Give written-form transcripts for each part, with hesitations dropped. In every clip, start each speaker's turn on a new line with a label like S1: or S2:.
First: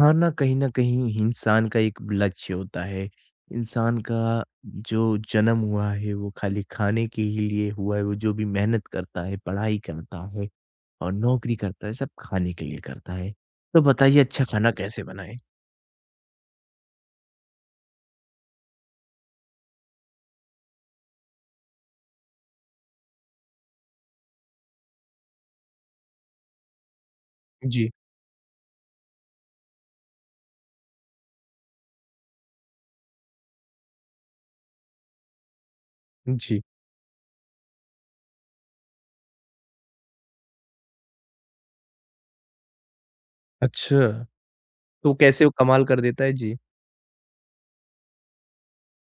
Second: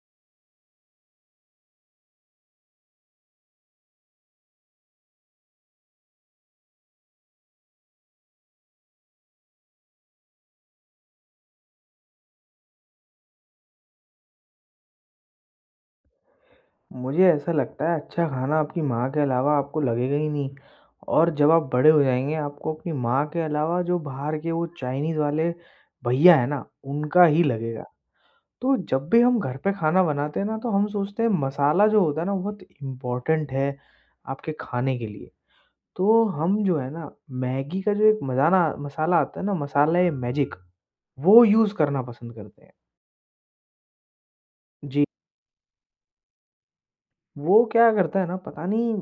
S1: हाँ ना, कहीं न कहीं इंसान का एक लक्ष्य होता है। इंसान का जो जन्म हुआ है वो खाली खाने के ही लिए हुआ है, वो जो भी मेहनत करता है, पढ़ाई करता है और नौकरी करता है, सब खाने के लिए करता है। तो बताइए अच्छा खाना कैसे बनाएँ?
S2: मुझे ऐसा लगता है अच्छा खाना आपकी माँ के अलावा आपको लगेगा ही नहीं। और जब आप बड़े हो जाएँगे आपको अपनी माँ के अलावा जो बाहर के वो चाइनीज़ वाले भैया हैं ना, उनका ही लगेगा।
S1: जी,
S2: तो जब भी हम घर पे खाना बनाते हैं ना, तो हम सोचते हैं मसाला जो होता है ना, बहुत इम्पोर्टेंट है आपके खाने के लिए। तो
S1: जी।
S2: हम जो है ना, मैगी का जो एक मज़ाना मसाला आता है ना, मसाला-ए-मैजिक, वो यूज़ करना पसंद करते हैं।
S1: अच्छा,
S2: जी।
S1: तो कैसे वो कमाल कर देता है? जी।
S2: वो क्या करता है ना, पता नहीं,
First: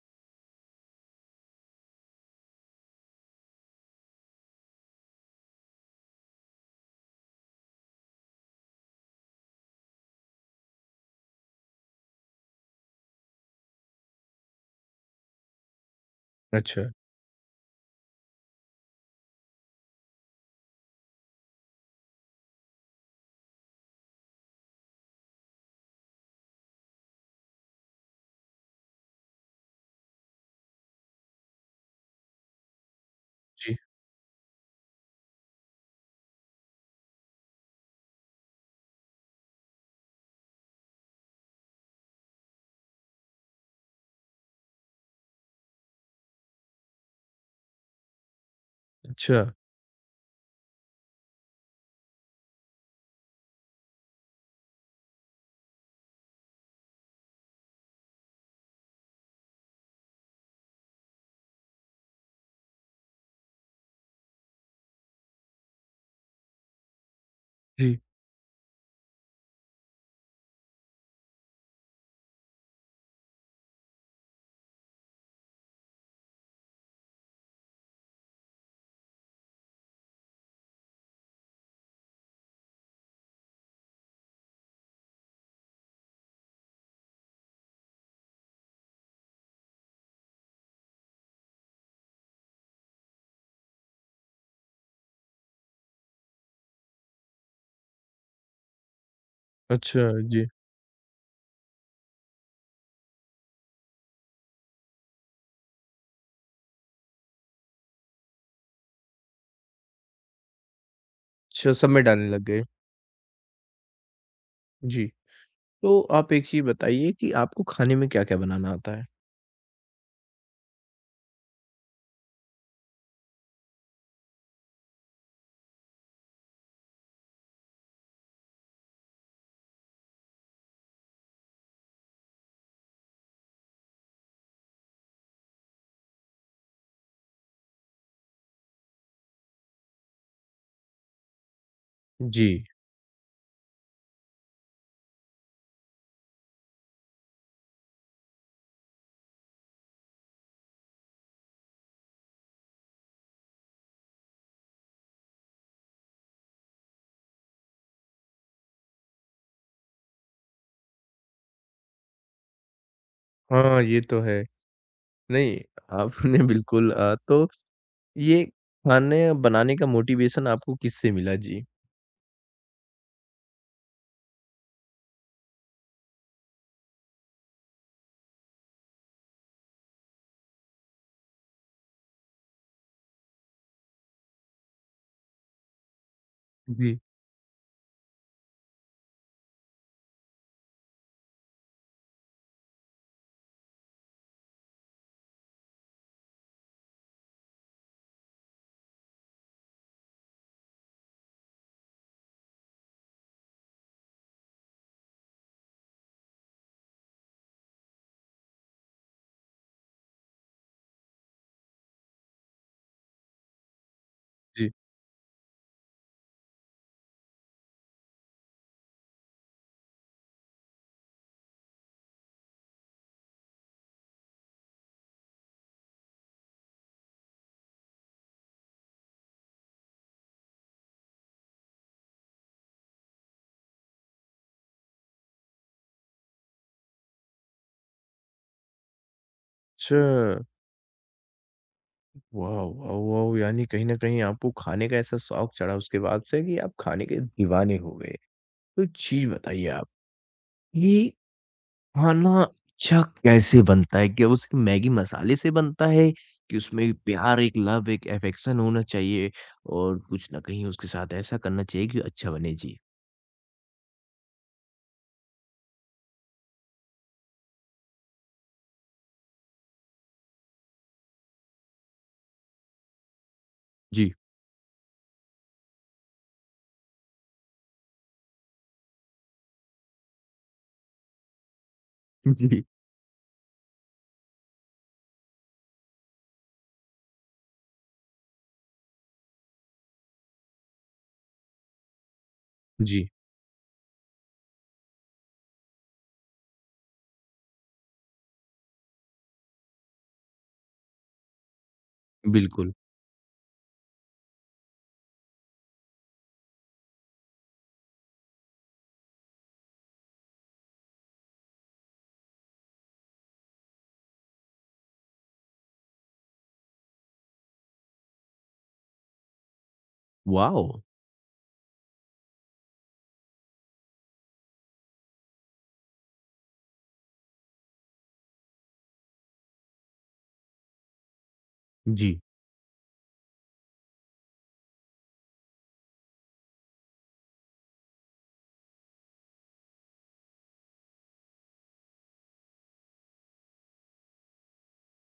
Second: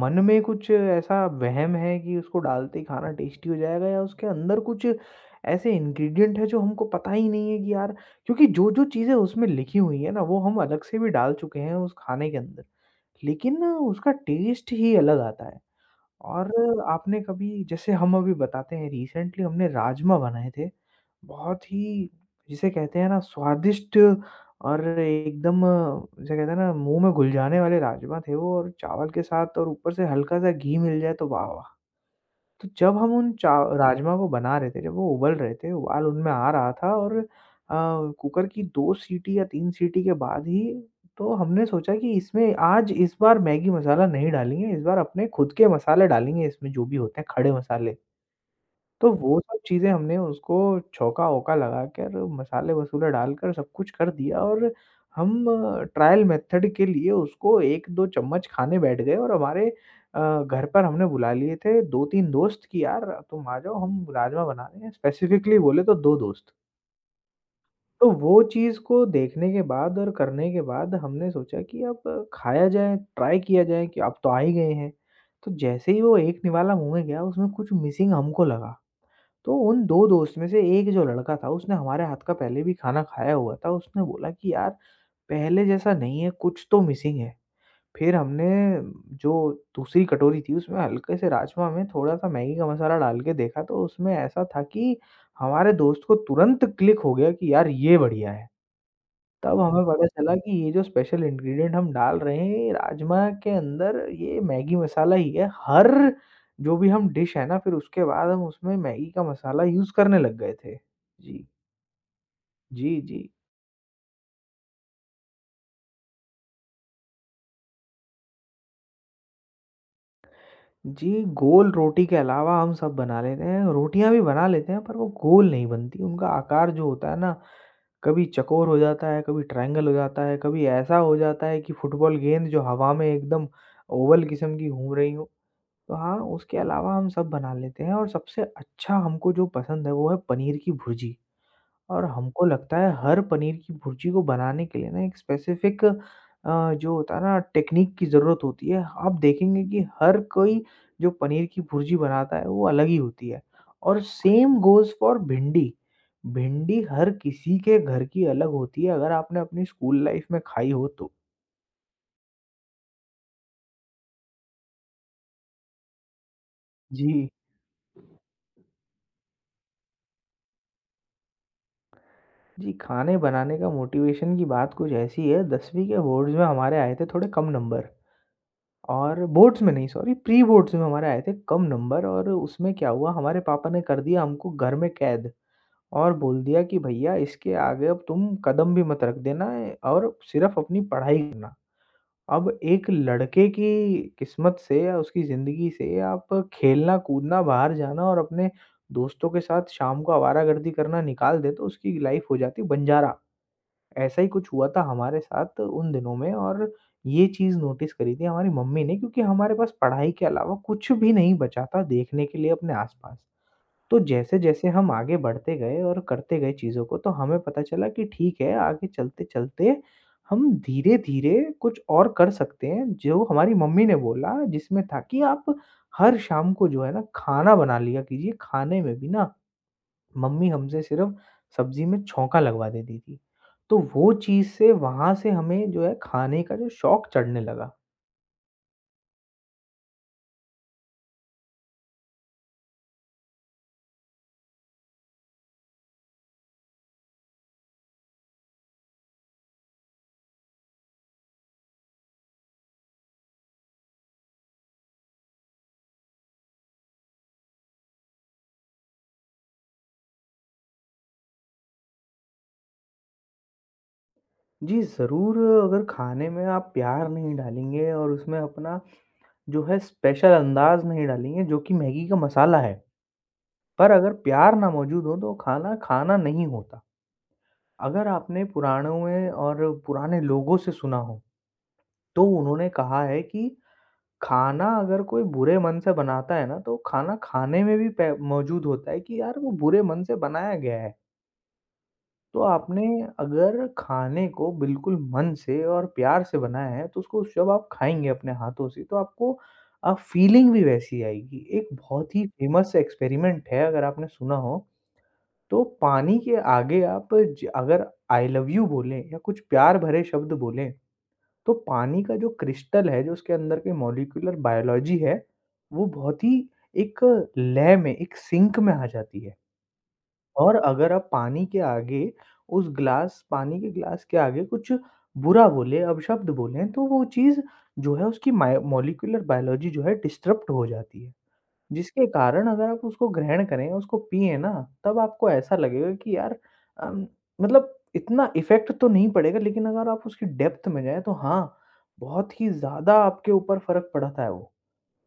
S2: मन में कुछ ऐसा वहम है कि उसको डालते ही खाना टेस्टी हो जाएगा, या उसके अंदर कुछ ऐसे इंग्रेडिएंट है जो हमको पता ही नहीं है कि यार, क्योंकि जो जो चीज़ें उसमें लिखी हुई है ना, वो हम अलग से भी डाल चुके हैं उस खाने के अंदर, लेकिन उसका टेस्ट ही अलग आता है। और
S1: अच्छा,
S2: आपने कभी, जैसे हम अभी बताते हैं, रिसेंटली हमने राजमा बनाए थे। बहुत ही जिसे कहते हैं ना, स्वादिष्ट और एकदम जिसे कहते हैं ना, मुँह में घुल जाने वाले राजमा थे वो, और चावल के साथ और ऊपर से हल्का-सा घी मिल जाए तो वाह वाह! तो जब हम उन चा
S1: जी,
S2: राजमा को बना रहे थे, जब वो उबल रहे थे, उबाल उनमें आ रहा था और अ, कुकर की 2 सीटी या 3 सीटी के बाद ही, तो हमने सोचा कि इसमें आज इस बार मैगी मसाला नहीं डालेंगे, इस बार अपने खुद के मसाले डालेंगे, इसमें जो भी होते हैं खड़े मसाले। तो वो
S1: अच्छा,
S2: सब चीज़ें हमने उसको छौंका-वौंका लगाकर, मसाले-वसूले डालकर सब कुछ कर दिया, और हम ट्रायल मेथड के लिए उसको 1-2 चम्मच खाने बैठ गए, और हमारे घर पर हमने बुला लिए थे 2-3 दोस्त कि यार तुम आ जाओ, हम राजमा बना रहे हैं, स्पेसिफिकली बोले तो 2 दोस्त।
S1: जी,
S2: तो वो चीज़ को देखने के बाद और करने के बाद हमने सोचा कि अब खाया जाए, ट्राई किया जाए, कि अब तो आ ही गए हैं। तो जैसे ही वो एक निवाला मुँह में गया, उसमें कुछ मिसिंग हमको लगा। तो उन 2 दोस्त में से एक जो लड़का था, उसने हमारे हाथ का पहले भी खाना खाया हुआ था। उसने बोला कि यार, पहले जैसा नहीं है, कुछ तो मिसिंग है। फिर हमने जो दूसरी कटोरी थी, उसमें हल्के से राजमा में थोड़ा-सा मैगी का मसाला डाल के देखा, तो उसमें ऐसा था कि हमारे दोस्त को तुरंत क्लिक हो गया कि यार, ये बढ़िया है। तब हमें
S1: अच्छा,
S2: पता चला
S1: जी।
S2: कि ये जो स्पेशल इंग्रीडिएंट हम डाल रहे हैं, ये राजमा के अंदर, ये मैगी मसाला ही है। हर जो भी हम डिश है ना, फिर उसके बाद हम उसमें मैगी का मसाला यूज़ करने लग गए थे। जी।
S1: अच्छा, सब में डालने लग गए।
S2: जी, जी।
S1: जी, तो आप एक चीज़ बताइए कि आपको खाने में क्या-क्या बनाना आता है?
S2: जी, गोल रोटी के अलावा हम सब बना लेते हैं, रोटियाँ भी बना लेते हैं पर वो गोल नहीं बनती, उनका आकार जो होता है ना, कभी चकोर हो जाता है, कभी ट्रायंगल हो जाता है, कभी ऐसा हो जाता है कि फुटबॉल गेंद जो हवा में एकदम ओवल किस्म की घूम रही हो। तो हाँ, उसके अलावा हम सब बना लेते हैं, और सबसे अच्छा हमको जो पसंद है, वो है पनीर की भुर्जी। और हमको
S1: जी,
S2: लगता है हर पनीर की भुर्जी को बनाने के लिए ना एक स्पेसिफ़िक जो होता है ना, टेक्नीक की ज़रूरत होती है। आप देखेंगे कि हर कोई जो पनीर की भुर्जी बनाता है, वो अलग ही होती है। और सेम गोज़ फ़ॉर भिंडी। भिंडी हर किसी के घर की अलग होती है, अगर आपने अपनी स्कूल लाइफ़ में खाई हो तो।
S1: हाँ, ये तो है। नहीं, आपने बिल्कुल
S2: जी।
S1: तो ये खाने बनाने का मोटिवेशन आपको किससे मिला? जी।
S2: जी, खाने बनाने का मोटिवेशन की बात कुछ ऐसी है, 10वीं के बोर्ड्स में हमारे आए थे थोड़े कम नंबर, और बोर्ड्स में नहीं, सॉरी, प्री-बोर्ड्स में हमारे आए थे कम नंबर, और उसमें क्या हुआ, हमारे पापा ने कर दिया हमको घर में कैद और बोल दिया कि
S1: जी,
S2: भैया इसके आगे अब तुम कदम भी मत रख देना, और सिर्फ़ अपनी पढ़ाई करना। अब एक लड़के की किस्मत से या उसकी ज़िंदगी से आप खेलना-कूदना, बाहर जाना और अपने दोस्तों के साथ शाम को आवारागर्दी करना निकाल दें, तो उसकी लाइफ़ हो जाती है बंजारा। ऐसा ही कुछ हुआ था हमारे साथ उन दिनों में, और ये चीज़ नोटिस करी थी हमारी मम्मी ने, क्योंकि हमारे पास पढ़ाई के अलावा कुछ भी नहीं बचा था देखने के लिए अपने आसपास। तो
S1: जी।
S2: जैसे-जैसे हम आगे बढ़ते गए और करते गए चीज़ों को, तो हमें पता चला कि ठीक है, आगे चलते-चलते हम धीरे-धीरे कुछ और कर सकते हैं, जो हमारी मम्मी ने बोला, जिसमें था कि आप हर शाम को जो है ना, खाना बना लिया कीजिए, खाने में भी ना, मम्मी हमसे सिर्फ़ सब्ज़ी में छौंका लगवा देती थी। तो वो चीज़ से, वहाँ से हमें जो है खाने का जो शौक चढ़ने लगा।
S1: अच्छा, वाओ, वाओ, वाओ! यानी कहीं न कहीं आपको खाने का ऐसा शौक चढ़ा उसके बाद से कि आप खाने के दीवाने हो गए। तो एक चीज़ बताइए आप कि खाना अच्छा कैसे बनता है? क्या उसके मैगी मसाले से बनता है कि उसमें प्यार, एक लव, एक अफेक्शन होना चाहिए और कुछ न कहीं उसके साथ ऐसा करना चाहिए कि अच्छा बने? जी।
S2: जी, ज़रूर, अगर खाने में आप प्यार नहीं डालेंगे और उसमें अपना जो है स्पेशल अंदाज़ नहीं डालेंगे जो कि मैगी का मसाला है, पर
S1: जी।
S2: अगर प्यार ना मौजूद हो तो खाना, खाना नहीं होता। अगर आपने पुराणों में और पुराने लोगों से सुना हो, तो
S1: जी,
S2: उन्होंने कहा है कि खाना अगर कोई बुरे मन से बनाता है ना, तो खाना खाने में भी पै मौजूद होता है कि यार वो बुरे मन से बनाया गया है। तो आपने,
S1: जी,
S2: अगर खाने को बिल्कुल मन से और प्यार से बनाया है, तो उसको जब आप खाएँगे अपने हाथों से, तो आपको फ़ीलिंग भी वैसी आएगी। एक बहुत ही
S1: बिल्कुल।
S2: फ़ेमस एक्सपेरिमेंट है, अगर आपने सुना हो, तो पानी के आगे आप ज अगर आई लव यू बोलें या कुछ प्यार भरे शब्द बोलें, तो पानी का जो क्रिस्टल है, जो उसके अंदर के मॉलिक्यूलर बायोलॉजी है, वो बहुत ही एक लय में, एक सिंक में आ जाती है। और
S1: वॉव!
S2: अगर आप पानी के आगे, उस ग्लास पानी के ग्लास के आगे कुछ बुरा बोले, अपशब्द बोले, तो वो चीज़ जो है, उसकी माय मॉलिक्यूलर बायोलॉजी जो है, डिस्टर्ब्ड हो जाती है। जिसके
S1: जी,
S2: कारण अगर आप उसको ग्रहण करें, उसको पिएँ ना, तब आपको ऐसा लगेगा कि यार अम, मतलब इतना इफ़ेक्ट तो नहीं पड़ेगा, लेकिन अगर आप उसकी डेप्थ में जाएँ तो हाँ, बहुत ही ज़्यादा आपके ऊपर फ़र्क पड़ता है वो।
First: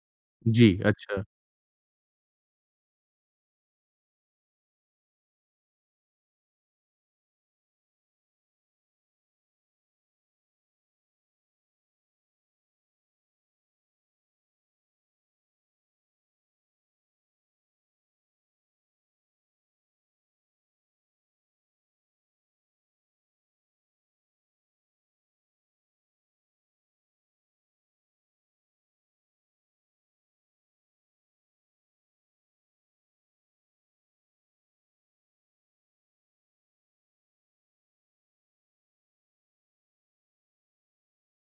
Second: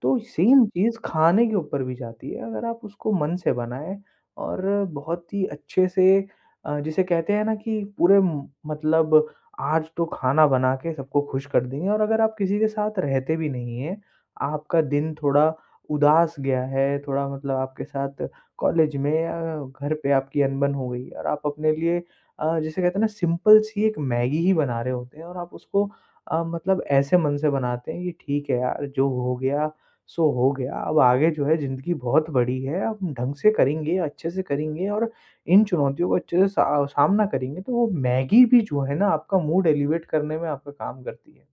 S2: तो सेम
S1: जी,
S2: चीज़
S1: अच्छा।
S2: खाने के ऊपर भी जाती है, अगर आप उसको मन से बनाएँ और बहुत ही अच्छे से जिसे कहते हैं ना, कि पूरे मतलब आज तो खाना बना के सबको खुश कर देंगे, और अगर आप किसी के साथ रहते भी नहीं हैं, आपका दिन थोड़ा उदास गया है, थोड़ा मतलब आपके साथ कॉलेज में या घर पे आपकी अनबन हो गई है, और आप अपने लिए जिसे कहते हैं ना, सिंपल सी एक मैगी ही बना रहे होते हैं, और आप उसको मतलब ऐसे मन से बनाते हैं कि ठीक है यार, जो हो गया सो हो गया, अब आगे जो है ज़िंदगी बहुत बड़ी है, अब ढंग से करेंगे, अच्छे से करेंगे, और इन चुनौतियों को अच्छे से सा सामना करेंगे, तो वो मैगी भी जो है ना, आपका मूड एलिवेट करने में आपका काम करती है।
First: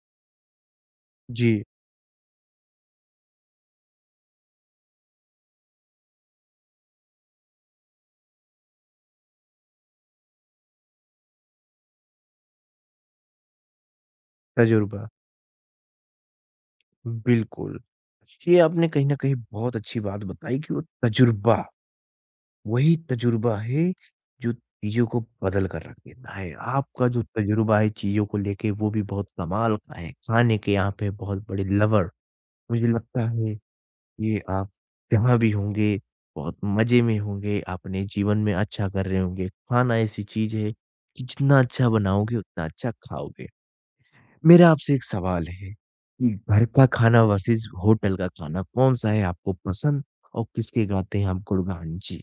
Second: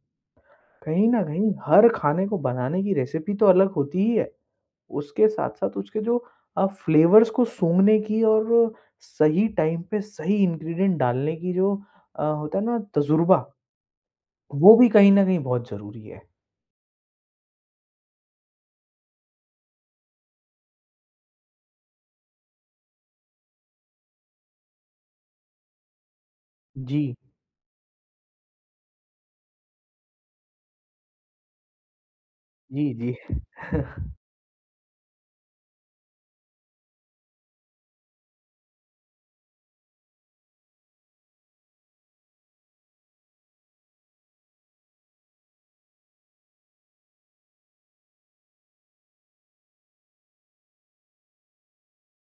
S2: कहीं न कहीं
S1: जी,
S2: हर खाने को बनाने की रेसिपी तो अलग होती ही है, उसके साथ-साथ उसके जो फ्लेवर्स को सूँघने की, और सही टाइम पे सही इंग्रीडिएंट डालने की जो होता है ना तजुर्बा, वो भी
S1: तजुर्बा,
S2: कहीं न कहीं बहुत ज़रूरी है।
S1: बिल्कुल। ये आपने कहीं न कहीं बहुत अच्छी बात बताई कि वो तजुर्बा, वही तजुर्बा है जो चीज़ों को बदल कर रख देता है।
S2: जी।
S1: आपका जो तजुर्बा है चीज़ों को लेके वो भी बहुत कमाल का है। खाने के यहाँ पे बहुत बड़े लवर,
S2: जी,
S1: मुझे
S2: जी।
S1: लगता है ये आप जहाँ भी होंगे बहुत मज़े में होंगे, अपने जीवन में अच्छा कर रहे होंगे। खाना ऐसी चीज़ है कि जितना अच्छा बनाओगे उतना अच्छा खाओगे। मेरा आपसे एक सवाल है कि घर का खाना वर्सेस होटल का खाना कौन-सा है आपको पसंद और किसके गाते हैं आप गुणगान? जी।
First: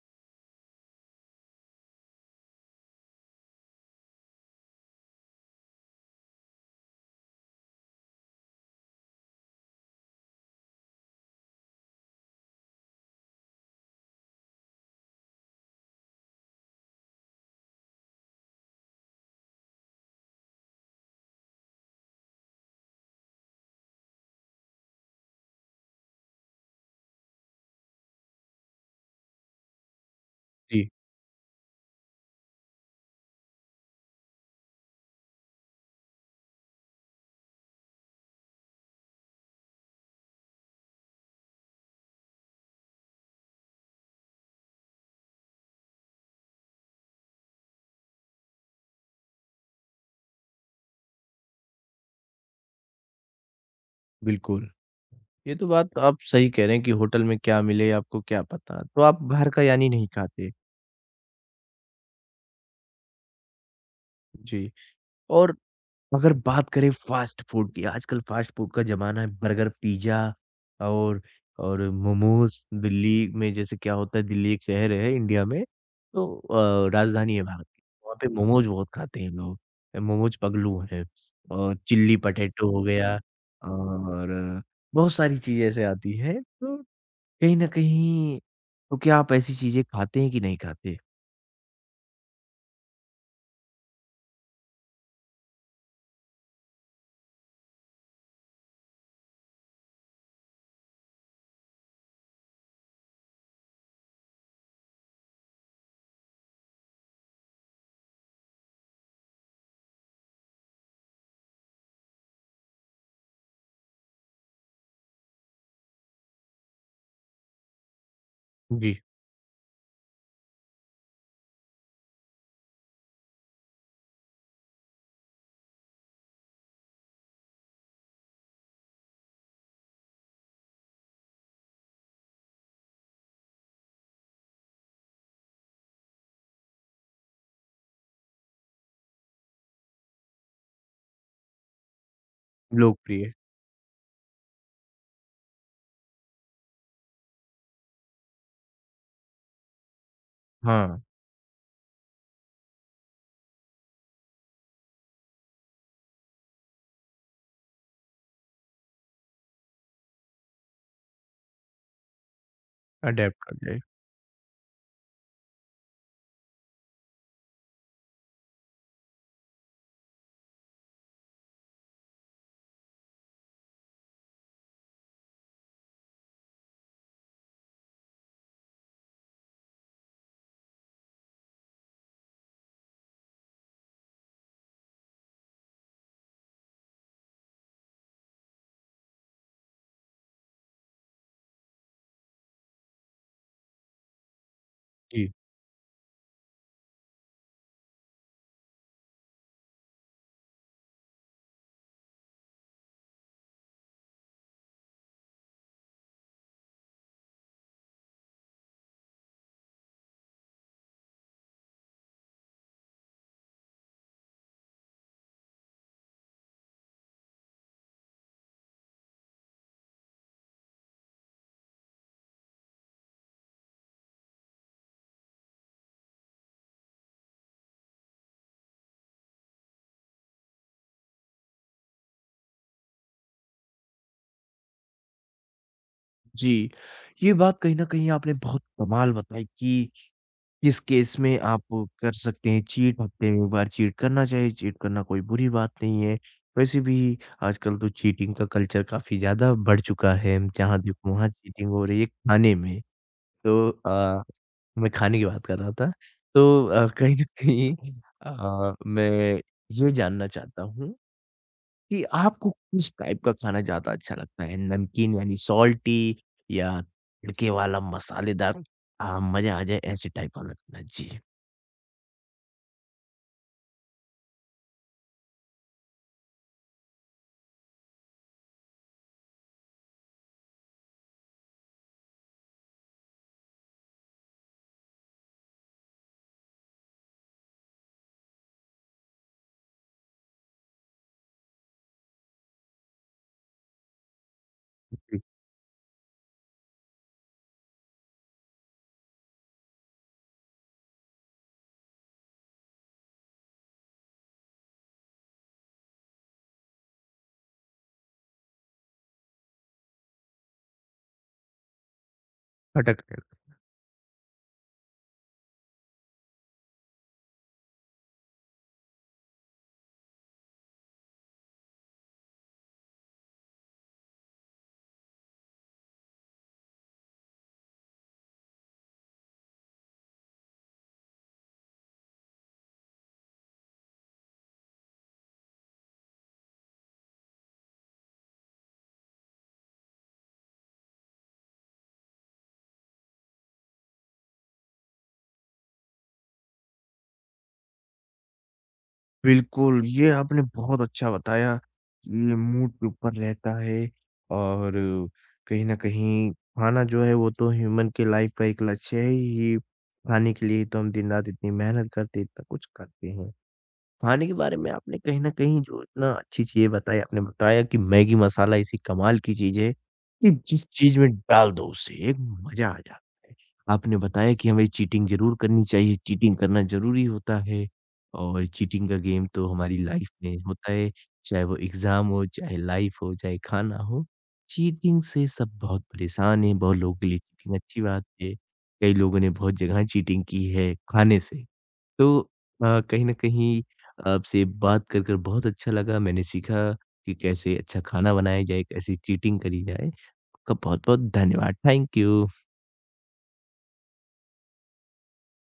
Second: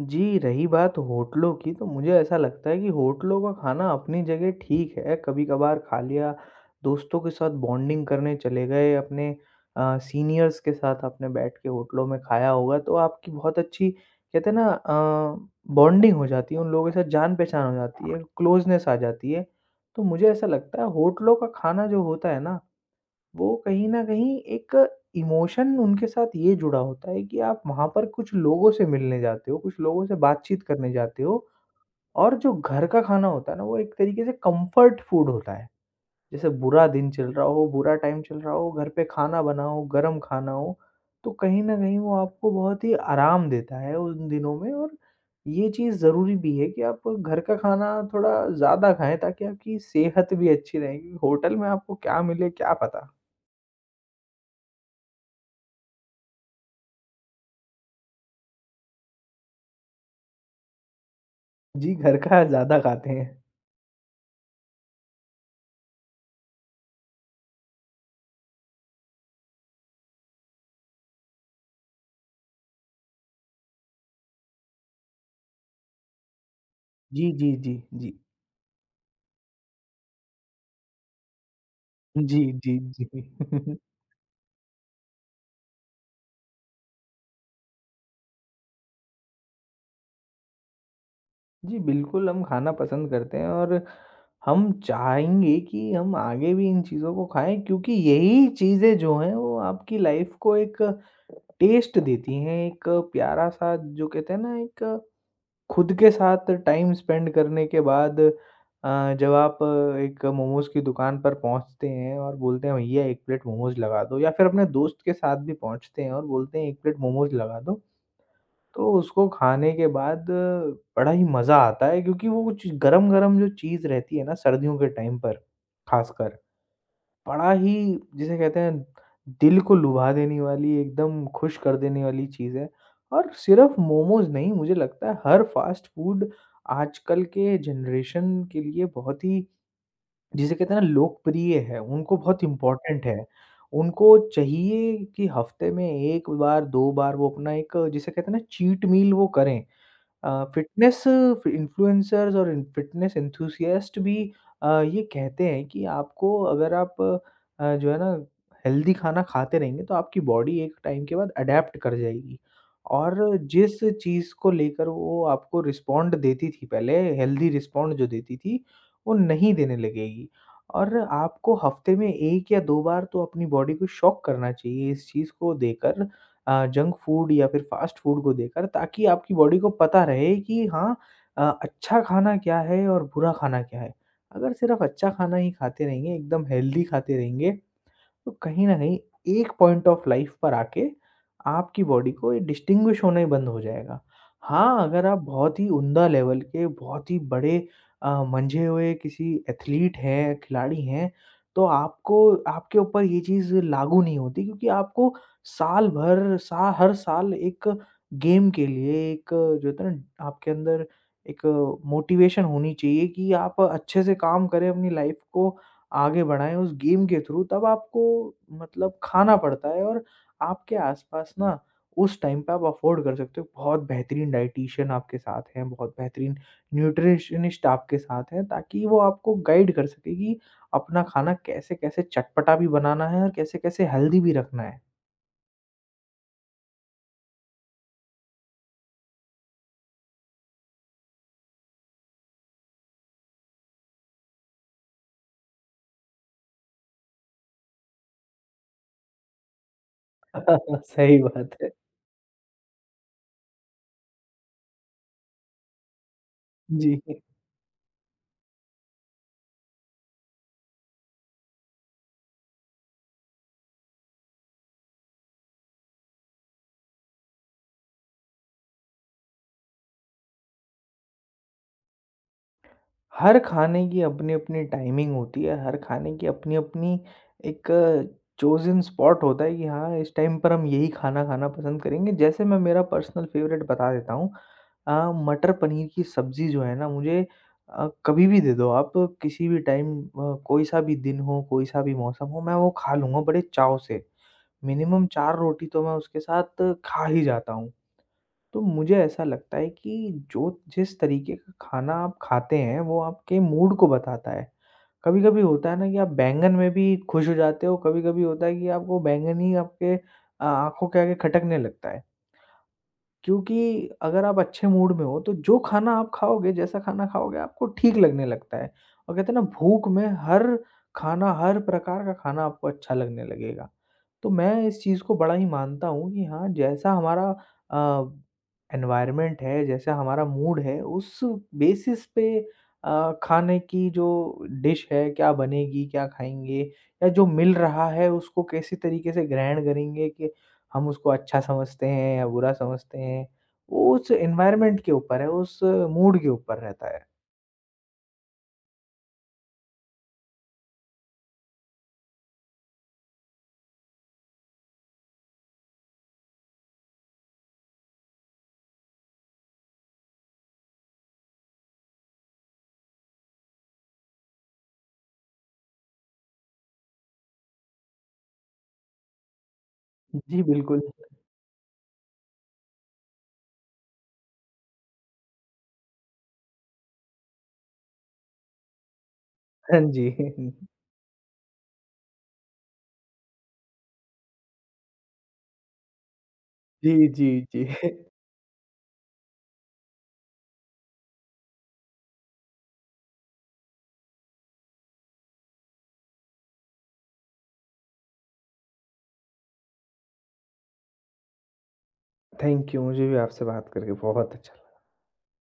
S2: जी, रही बात होटलों की तो मुझे ऐसा लगता है कि होटलों का खाना अपनी जगह ठीक है, कभी-कभार खा लिया, दोस्तों के साथ बॉन्डिंग करने चले गए, अपने सीनियर्स के साथ आपने बैठ के होटलों में खाया होगा, तो आपकी बहुत अच्छी कहते हैं ना बॉन्डिंग हो जाती है, उन लोगों के साथ जान-पहचान हो जाती है, क्लोज़नेस आ जाती है। तो मुझे ऐसा लगता है होटलों का खाना जो होता है ना, वो कहीं न कहीं एक इमोशन उनके साथ ये जुड़ा होता है कि आप वहाँ पर कुछ लोगों से मिलने जाते हो, कुछ लोगों से बातचीत
S1: जी,
S2: करने जाते हो। और जो घर का खाना होता है ना, वो एक तरीके से कम्फर्ट फूड होता है। जैसे बुरा दिन चल रहा हो, बुरा टाइम चल रहा हो, घर पे खाना बना हो, गरम खाना हो, तो कहीं न कहीं वो आपको बहुत ही आराम देता है उन दिनों में, और ये चीज़ ज़रूरी भी है कि आप घर का खाना थोड़ा ज़्यादा खाएँ, ताकि आपकी सेहत भी अच्छी रहेगी। होटल में आपको क्या मिले, क्या पता?
S1: बिल्कुल। ये तो बात आप सही कह रहे हैं कि होटल में क्या मिले आपको क्या पता। तो आप बाहर का यानी नहीं खाते।
S2: जी, घर का ज़्यादा खाते हैं।
S1: जी, और अगर बात करें फ़ास्ट फ़ूड की, आजकल फ़ास्ट फ़ूड का ज़माना है, बर्गर, पिज़्ज़ा और और मोमोज़। दिल्ली में जैसे क्या होता है, दिल्ली एक शहर है इंडिया में, तो
S2: जी,
S1: राजधानी है
S2: जी,
S1: भारत
S2: जी,
S1: की।
S2: जी।
S1: वहाँ पे मोमोज़ बहुत खाते हैं लोग, मोमोज़ पगलू हैं और चिल्ली
S2: जी,
S1: पटेटो
S2: जी,
S1: हो
S2: जी।
S1: गया और बहुत सारी चीज़ें ऐसे आती हैं। तो कहीं न कहीं तो क्या आप ऐसी चीज़ें खाते हैं कि नहीं खाते?
S2: जी, बिल्कुल हम खाना पसंद करते हैं और हम चाहेंगे कि हम आगे भी इन चीज़ों को खाएँ क्योंकि यही चीज़ें जो हैं वो आपकी लाइफ़ को एक टेस्ट देती हैं, एक प्यारा-सा जो कहते हैं ना एक खुद के साथ टाइम स्पेंड करने के बाद जब आप एक मोमोज़ की दुकान पर पहुँचते हैं और बोलते हैं भैया 1 प्लेट मोमोज़ लगा दो या फिर अपने दोस्त के साथ भी पहुँचते हैं और बोलते हैं 1 प्लेट मोमोज़ लगा दो, तो
S1: जी,
S2: उसको खाने के बाद बड़ा ही मज़ा आता है क्योंकि वो कुछ गरम-गरम जो चीज़ रहती है ना सर्दियों के टाइम पर, ख़ासकर बड़ा ही जिसे कहते हैं दिल को लुभा देने वाली एकदम खुश कर देने वाली चीज़ है। और सिर्फ़ मोमोज़ नहीं मुझे लगता है हर फ़ास्ट फ़ूड आजकल के जनरेशन के लिए बहुत ही जिसे कहते हैं ना लोकप्रिय है, उनको बहुत इम्पोर्टेंट है।
S1: लोकप्रिय।
S2: उनको चाहिए कि हफ़्ते में 1 बार, 2 बार वो अपना एक जिसे कहते हैं ना चीट मील वो करें।
S1: हाँ,
S2: फ़िटनेस इन्फ्लुएंसर्स और फ़िटनेस एंथुसियास्ट भी ये कहते हैं कि आपको अगर आप जो है ना हेल्दी खाना खाते रहेंगे तो आपकी बॉडी एक टाइम के बाद अडैप्ट कर जाएगी। और
S1: अडैप्ट कर लें।
S2: जिस चीज़ को लेकर वो आपको रिस्पॉन्ड देती थी पहले हेल्दी रिस्पॉन्ड जो देती थी, वो नहीं देने लगेगी। और आपको हफ़्ते में 1 या 2 बार तो अपनी बॉडी को शॉक करना चाहिए इस चीज़ को देकर जंक फूड या फिर फ़ास्ट फूड को देकर ताकि आपकी बॉडी को पता रहे कि हाँ अच्छा खाना क्या है और बुरा खाना क्या है। अगर सिर्फ़ अच्छा खाना ही खाते रहेंगे, एकदम हेल्दी खाते रहेंगे, तो कहीं न कहीं एक पॉइंट ऑफ लाइफ़ पर आके आपकी बॉडी को ये डिस्टिंग्विश होना ही बंद हो जाएगा। हाँ, अगर आप
S1: जी।
S2: बहुत ही उम्दा लेवल के, बहुत ही बड़े मंझे हुए किसी एथलीट हैं, खिलाड़ी हैं, तो आपको आपके ऊपर ये चीज़ लागू नहीं होती क्योंकि आपको साल भर सा हर साल एक गेम के लिए एक जो होता है ना आपके अंदर एक मोटिवेशन होनी चाहिए कि आप अच्छे से काम करें, अपनी लाइफ़ को आगे बढ़ाएँ उस गेम के थ्रू तब आपको मतलब खाना पड़ता है और आपके आस-पास ना उस टाइम पे आप अफ़ोर्ड कर सकते हो। बहुत बेहतरीन डायटीशियन आपके साथ हैं, बहुत बेहतरीन न्यूट्रिशनिस्ट आपके साथ हैं ताकि वो आपको गाइड कर सके कि अपना खाना कैसे-कैसे चटपटा भी बनाना है और कैसे-कैसे हेल्दी भी रखना है।
S1: जी, ये बात कहीं न कहीं आपने बहुत कमाल बताई कि किस केस में आप कर सकते हैं चीट, हफ़्ते में 1 बार चीट करना चाहिए, चीट करना कोई बुरी बात नहीं है। वैसे भी आजकल तो चीटिंग का कल्चर काफ़ी ज़्यादा बढ़ चुका है, जहाँ देखो
S2: सही
S1: वहाँ
S2: बात है।
S1: चीटिंग हो रही है खाने में। तो मैं खाने की बात कर रहा था। तो
S2: जी।
S1: कहीं न कहीं मैं ये जानना चाहता हूँ कि आपको किस टाइप का खाना ज़्यादा अच्छा लगता है? नमकीन यानी सॉल्टी या तड़के वाला मसालेदार हाँ, मज़ा आ जाए ऐसे टाइप वाला खाना? जी।
S2: हर खाने की अपनी-अपनी टाइमिंग होती है, हर खाने की अपनी-अपनी एक चोज़न स्पॉट होता है कि हाँ, इस टाइम पर हम यही खाना खाना पसंद करेंगे। जैसे मैं मेरा पर्सनल फ़ेवरेट बता देता हूँ मटर पनीर की सब्ज़ी जो है ना मुझे कभी भी दे दो आप किसी भी टाइम कोई-सा भी दिन हो, कोई-सा भी मौसम हो, मैं वो खा लूँगा बड़े चाव से। मिनिमम
S1: जी,
S2: 4 रोटी तो मैं उसके साथ खा ही जाता हूँ। तो मुझे ऐसा लगता है कि जो जिस तरीके का खाना आप खाते हैं, वो आपके मूड को बताता है। कभी-कभी होता है ना कि आप बैंगन में भी खुश हो जाते हो, कभी-कभी होता है कि आपको बैंगन ही आपके आँखों के आगे खटकने लगता है।
S1: खटकते हुए।
S2: क्योंकि अगर आप अच्छे मूड में हो, तो जो खाना आप खाओगे, जैसा खाना खाओगे, आपको ठीक लगने लगता है और कहते हैं ना भूख में हर खाना, हर प्रकार का खाना आपको अच्छा लगने लगेगा। तो मैं इस चीज़ को बड़ा ही मानता हूँ कि हाँ, जैसा हमारा अ, एनवायरनमेंट है, जैसा हमारा मूड है, उस बेसिस पे खाने की जो डिश है, क्या बनेगी, क्या खाएँगे या जो मिल रहा है, उसको कैसे तरीके से ग्रहण करेंगे कि हम उसको अच्छा समझते हैं या बुरा समझते हैं, वो उस एनवायरनमेंट के ऊपर है, उस मूड के ऊपर रहता है।
S1: बिल्कुल, ये आपने बहुत अच्छा बताया कि ये मूड के ऊपर रहता है और कहीं न कहीं खाना जो है वो तो ह्यूमन की लाइफ़ का एक लक्ष्य है ही, खाने के लिए ही तो हम दिन-रात इतनी मेहनत करते हैं, इतना कुछ करते हैं। खाने के बारे में आपने कहीं न कहीं जो इतना अच्छी चीज़ें बताई, आपने बताया कि मैगी मसाला ऐसी कमाल की चीज़ है, कि
S2: जी,
S1: जिस
S2: बिल्कुल।
S1: चीज़ में डाल दो उसे एक मज़ा आ जाता है। आपने बताया कि हमें चीटिंग ज़रूर करनी चाहिए, चीटिंग करना ज़रूरी होता है और चीटिंग का गेम तो हमारी
S2: हाँ जी।
S1: लाइफ़ में होता है, चाहे वो एग्ज़ाम हो, चाहे लाइफ़ हो, चाहे खाना हो। चीटिंग से सब बहुत परेशान हैं, बहुत लोगों के
S2: जी,
S1: लिए
S2: जी,
S1: चीटिंग
S2: जी।
S1: अच्छी बात है। कई लोगों ने बहुत जगह चीटिंग की है खाने से। तो कहीं न कहीं आपसे बात कर कर बहुत अच्छा लगा। मैंने सीखा कि कैसे अच्छा खाना बनाया जाए, कैसे चीटिंग करी जाए। आपका बहुत-बहुत धन्यवाद। Thank you.
S2: थैंक यू, मुझे भी आपसे बात करके बहुत अच्छा